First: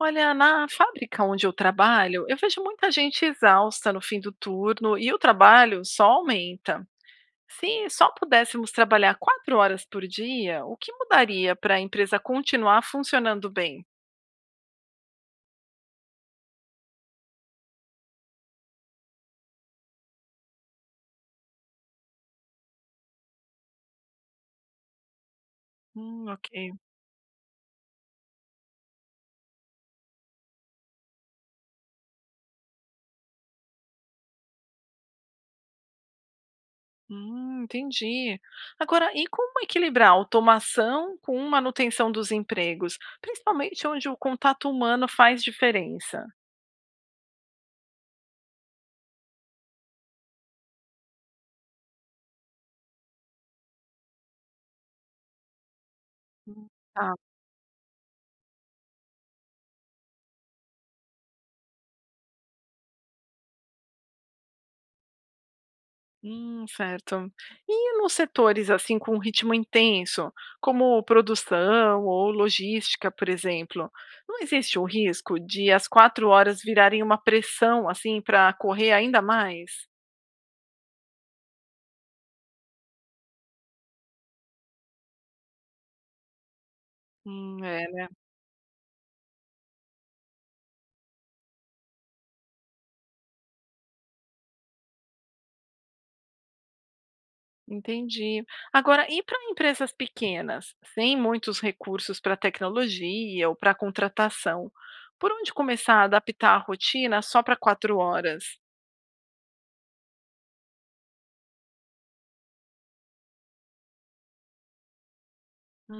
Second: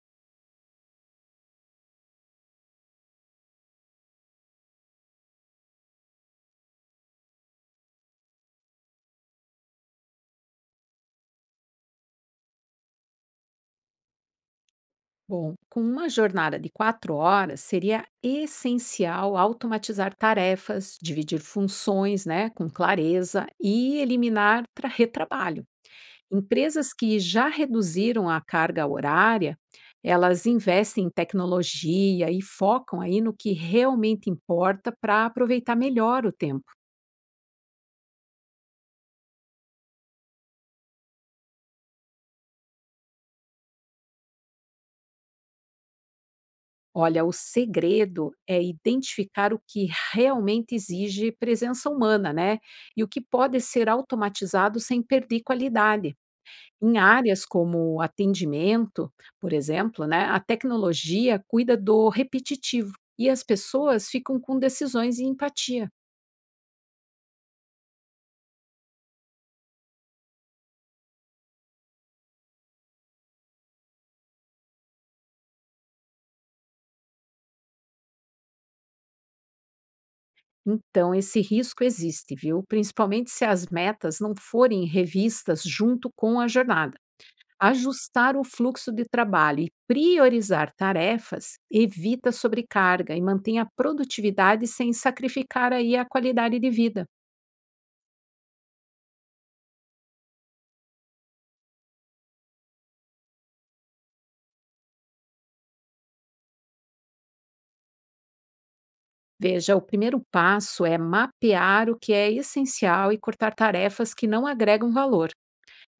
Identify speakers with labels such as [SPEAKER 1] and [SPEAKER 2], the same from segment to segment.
[SPEAKER 1] Olha, na fábrica onde eu trabalho, eu vejo muita gente exausta no fim do turno e o trabalho só aumenta. Se só pudéssemos trabalhar quatro horas por dia, o que mudaria para a empresa continuar funcionando bem?
[SPEAKER 2] Bom, com uma jornada de 4 horas, seria essencial automatizar tarefas, dividir funções né, com clareza e eliminar retrabalho.
[SPEAKER 1] Ok.
[SPEAKER 2] Empresas que já reduziram a carga horária, elas investem em tecnologia e focam aí no que realmente importa para aproveitar melhor o tempo.
[SPEAKER 1] Entendi. Agora, e como equilibrar a automação com manutenção dos empregos, principalmente onde o contato humano faz diferença?
[SPEAKER 2] Olha, o segredo é identificar o que realmente exige presença humana, né? E o que pode ser automatizado sem perder qualidade.
[SPEAKER 1] Hum,
[SPEAKER 2] Em
[SPEAKER 1] tá.
[SPEAKER 2] áreas como atendimento, por exemplo, né, a tecnologia cuida do repetitivo e as pessoas ficam com decisões e empatia.
[SPEAKER 1] Certo. E nos setores, assim, com ritmo intenso, como produção ou logística, por exemplo, não existe o risco de as 4 horas virarem uma pressão, assim, para correr ainda mais?
[SPEAKER 2] Então, esse risco existe, viu? Principalmente se as metas não forem revistas junto com a jornada.
[SPEAKER 1] É, né,
[SPEAKER 2] Ajustar o fluxo de trabalho e priorizar tarefas evita sobrecarga e mantém a produtividade sem sacrificar aí a qualidade de vida.
[SPEAKER 1] entendi. Agora, e para empresas pequenas, sem muitos recursos para tecnologia ou para contratação, por onde começar a adaptar a rotina só para 4 horas?
[SPEAKER 2] Veja, o primeiro passo é mapear o que é essencial e cortar tarefas que não agregam valor.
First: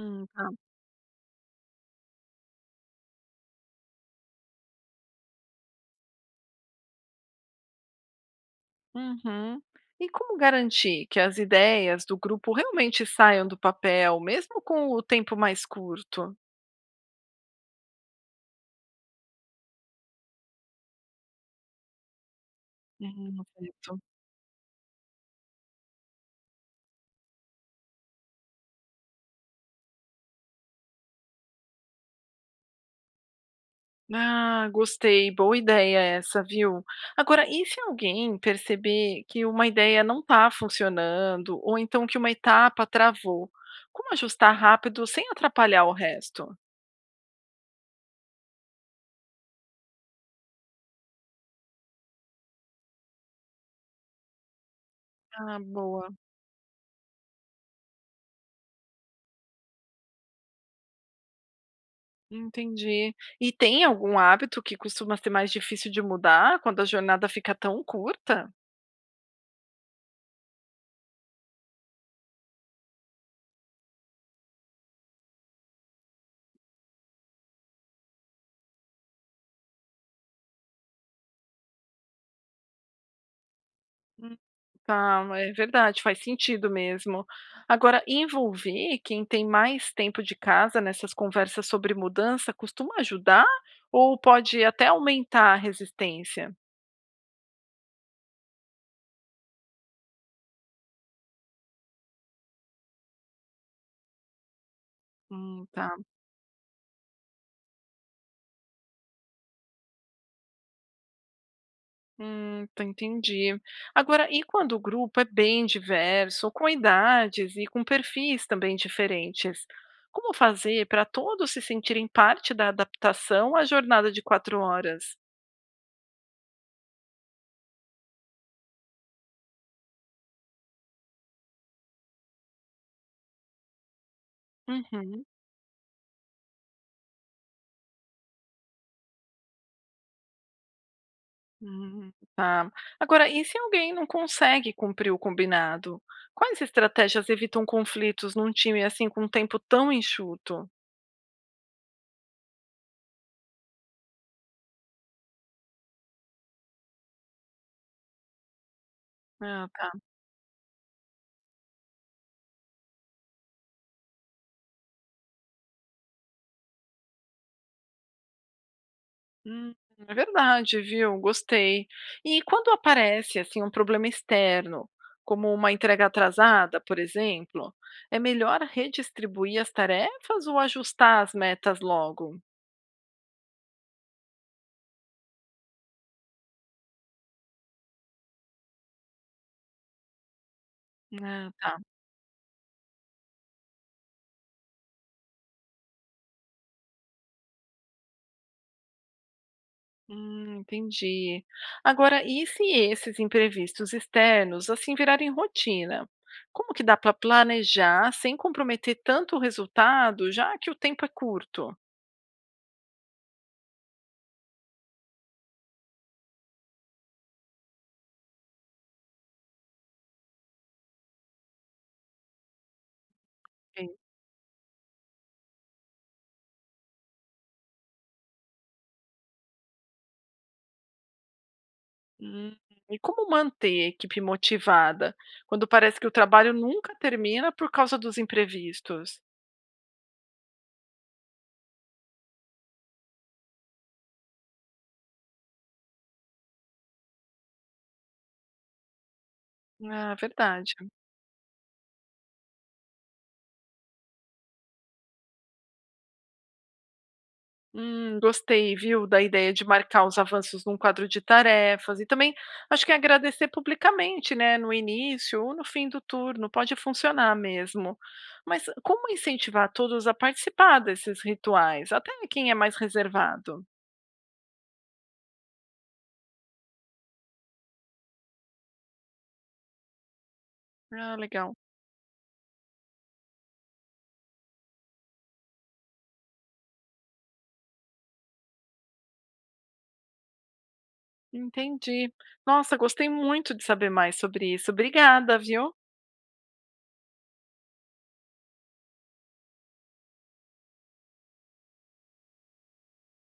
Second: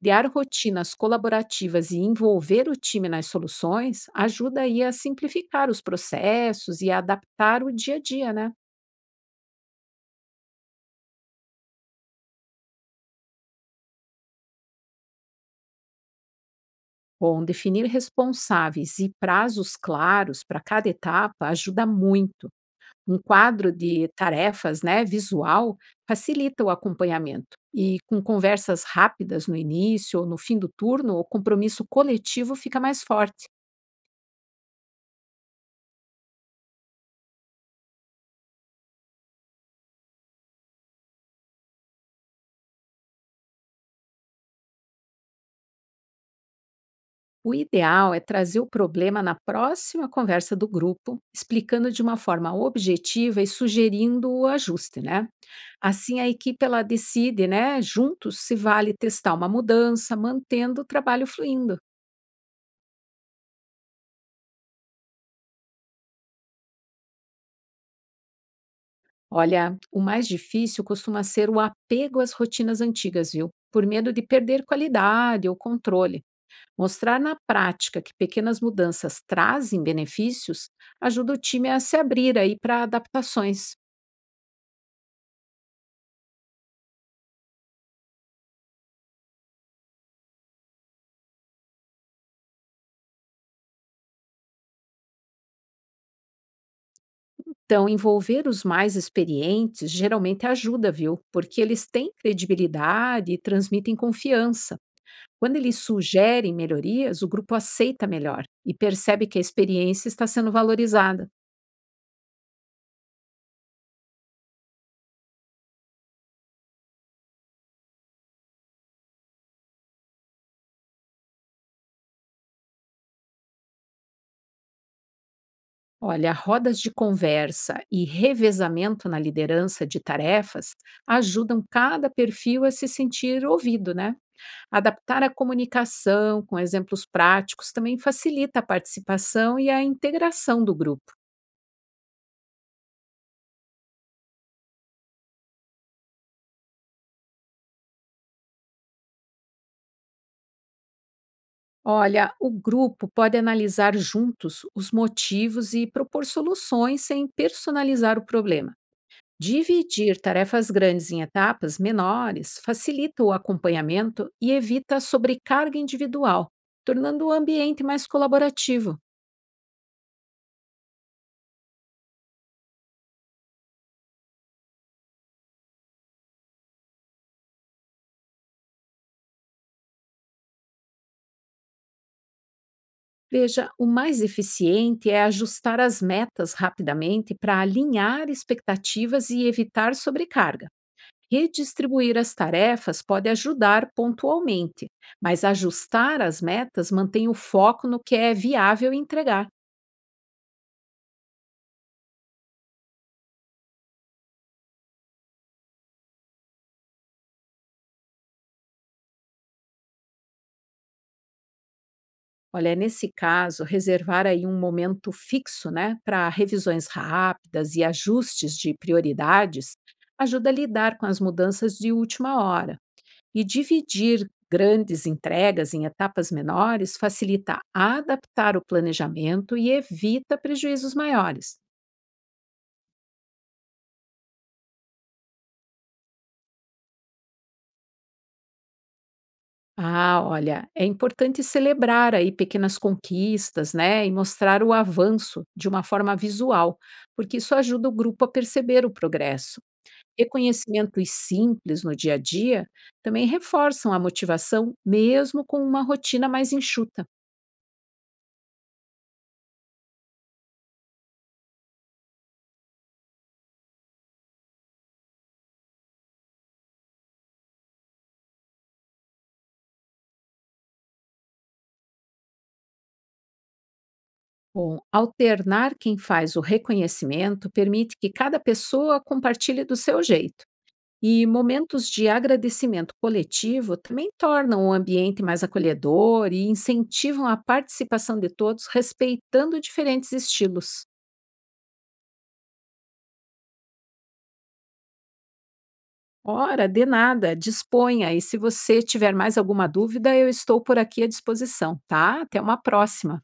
[SPEAKER 2] Criar
[SPEAKER 1] Tá.
[SPEAKER 2] rotinas colaborativas e envolver o time nas soluções ajuda aí a simplificar os processos e a adaptar o dia a dia, né?
[SPEAKER 1] Uhum. E como garantir que as ideias do grupo realmente saiam do papel, mesmo com o tempo mais curto?
[SPEAKER 2] Bom, definir responsáveis e prazos claros para cada etapa ajuda muito. Um quadro
[SPEAKER 1] Certo.
[SPEAKER 2] de tarefas né, visual facilita o acompanhamento. E com conversas rápidas no início ou no fim do turno, o compromisso coletivo fica mais forte.
[SPEAKER 1] Ah, gostei, boa ideia essa, viu? Agora, e se alguém perceber que uma ideia não está funcionando, ou então que uma etapa travou? Como ajustar rápido sem atrapalhar o resto?
[SPEAKER 2] O ideal é trazer o problema na próxima conversa do grupo, explicando de uma forma objetiva e sugerindo o ajuste, né?
[SPEAKER 1] Ah, boa,
[SPEAKER 2] Assim, a equipe ela decide, né, juntos, se vale testar uma mudança, mantendo o trabalho fluindo.
[SPEAKER 1] entendi. E tem algum hábito que costuma ser mais difícil de mudar quando a jornada fica tão curta?
[SPEAKER 2] Olha, o mais difícil costuma ser o apego às rotinas antigas, viu? Por medo de perder qualidade ou controle. Mostrar na prática que pequenas mudanças trazem benefícios ajuda o time a se abrir aí para adaptações.
[SPEAKER 1] Tá, é verdade, faz sentido mesmo. Agora, envolver quem tem mais tempo de casa nessas conversas sobre mudança costuma ajudar ou pode até aumentar a resistência?
[SPEAKER 2] Então, envolver os mais experientes geralmente ajuda, viu? Porque eles têm credibilidade e transmitem confiança. Quando eles
[SPEAKER 1] Tá.
[SPEAKER 2] sugerem melhorias, o grupo aceita melhor e percebe que a experiência está sendo valorizada.
[SPEAKER 1] Tá, entendi. Agora, e quando o grupo é bem diverso, com idades e com perfis também diferentes? Como fazer para todos se sentirem parte da adaptação à jornada de quatro horas?
[SPEAKER 2] Olha, rodas de conversa e revezamento na liderança de tarefas ajudam cada perfil a se sentir ouvido, né? Adaptar
[SPEAKER 1] Uhum.
[SPEAKER 2] a comunicação com exemplos práticos também facilita a participação e a integração do grupo.
[SPEAKER 1] Tá. Agora, e se alguém não consegue cumprir o combinado? Quais estratégias evitam conflitos num time assim com um tempo tão enxuto?
[SPEAKER 2] Olha, o grupo pode analisar juntos os motivos e propor soluções sem personalizar o problema.
[SPEAKER 1] Ah, tá.
[SPEAKER 2] Dividir tarefas grandes em etapas menores facilita o acompanhamento e evita a sobrecarga individual, tornando o ambiente mais colaborativo.
[SPEAKER 1] Hum, é verdade, viu? Gostei. E quando aparece assim um problema externo, como uma entrega atrasada, por exemplo, é melhor redistribuir as tarefas ou ajustar as metas logo?
[SPEAKER 2] Veja, o mais eficiente é ajustar as metas rapidamente para alinhar expectativas e evitar sobrecarga.
[SPEAKER 1] Ah, tá.
[SPEAKER 2] Redistribuir as tarefas pode ajudar pontualmente, mas ajustar as metas mantém o foco no que é viável entregar.
[SPEAKER 1] Entendi. Agora, e se esses imprevistos externos assim virarem rotina? Como que dá para planejar sem comprometer tanto o resultado, já que o tempo é curto?
[SPEAKER 2] Olha, nesse caso, reservar aí um momento fixo, né, para revisões rápidas e ajustes de prioridades ajuda a lidar com as mudanças de última hora. E
[SPEAKER 1] Sim.
[SPEAKER 2] dividir grandes entregas em etapas menores facilita adaptar o planejamento e evita prejuízos maiores.
[SPEAKER 1] Hum, e como manter a equipe motivada quando parece que o trabalho nunca termina por causa dos imprevistos?
[SPEAKER 2] Ah, olha, é importante celebrar aí pequenas conquistas, né, e mostrar o avanço de uma forma visual, porque isso ajuda o grupo a perceber o progresso.
[SPEAKER 1] Ah, verdade.
[SPEAKER 2] Reconhecimentos simples no dia a dia também reforçam a motivação, mesmo com uma rotina mais enxuta.
[SPEAKER 1] Gostei, viu, da ideia de marcar os avanços num quadro de tarefas e também acho que é agradecer publicamente, né, no início ou no fim do turno, pode funcionar mesmo. Mas como incentivar todos a participar desses rituais, até quem é mais reservado?
[SPEAKER 2] Bom, alternar quem faz o reconhecimento permite que cada pessoa compartilhe do seu jeito.
[SPEAKER 1] Ah,
[SPEAKER 2] E
[SPEAKER 1] legal.
[SPEAKER 2] momentos de agradecimento coletivo também tornam o ambiente mais acolhedor e incentivam a participação de todos, respeitando diferentes estilos.
[SPEAKER 1] Entendi. Nossa, gostei muito de saber mais sobre isso. Obrigada, viu?
[SPEAKER 2] Ora, de nada, disponha. E se você tiver mais alguma dúvida, eu estou por aqui à disposição, tá? Até uma próxima.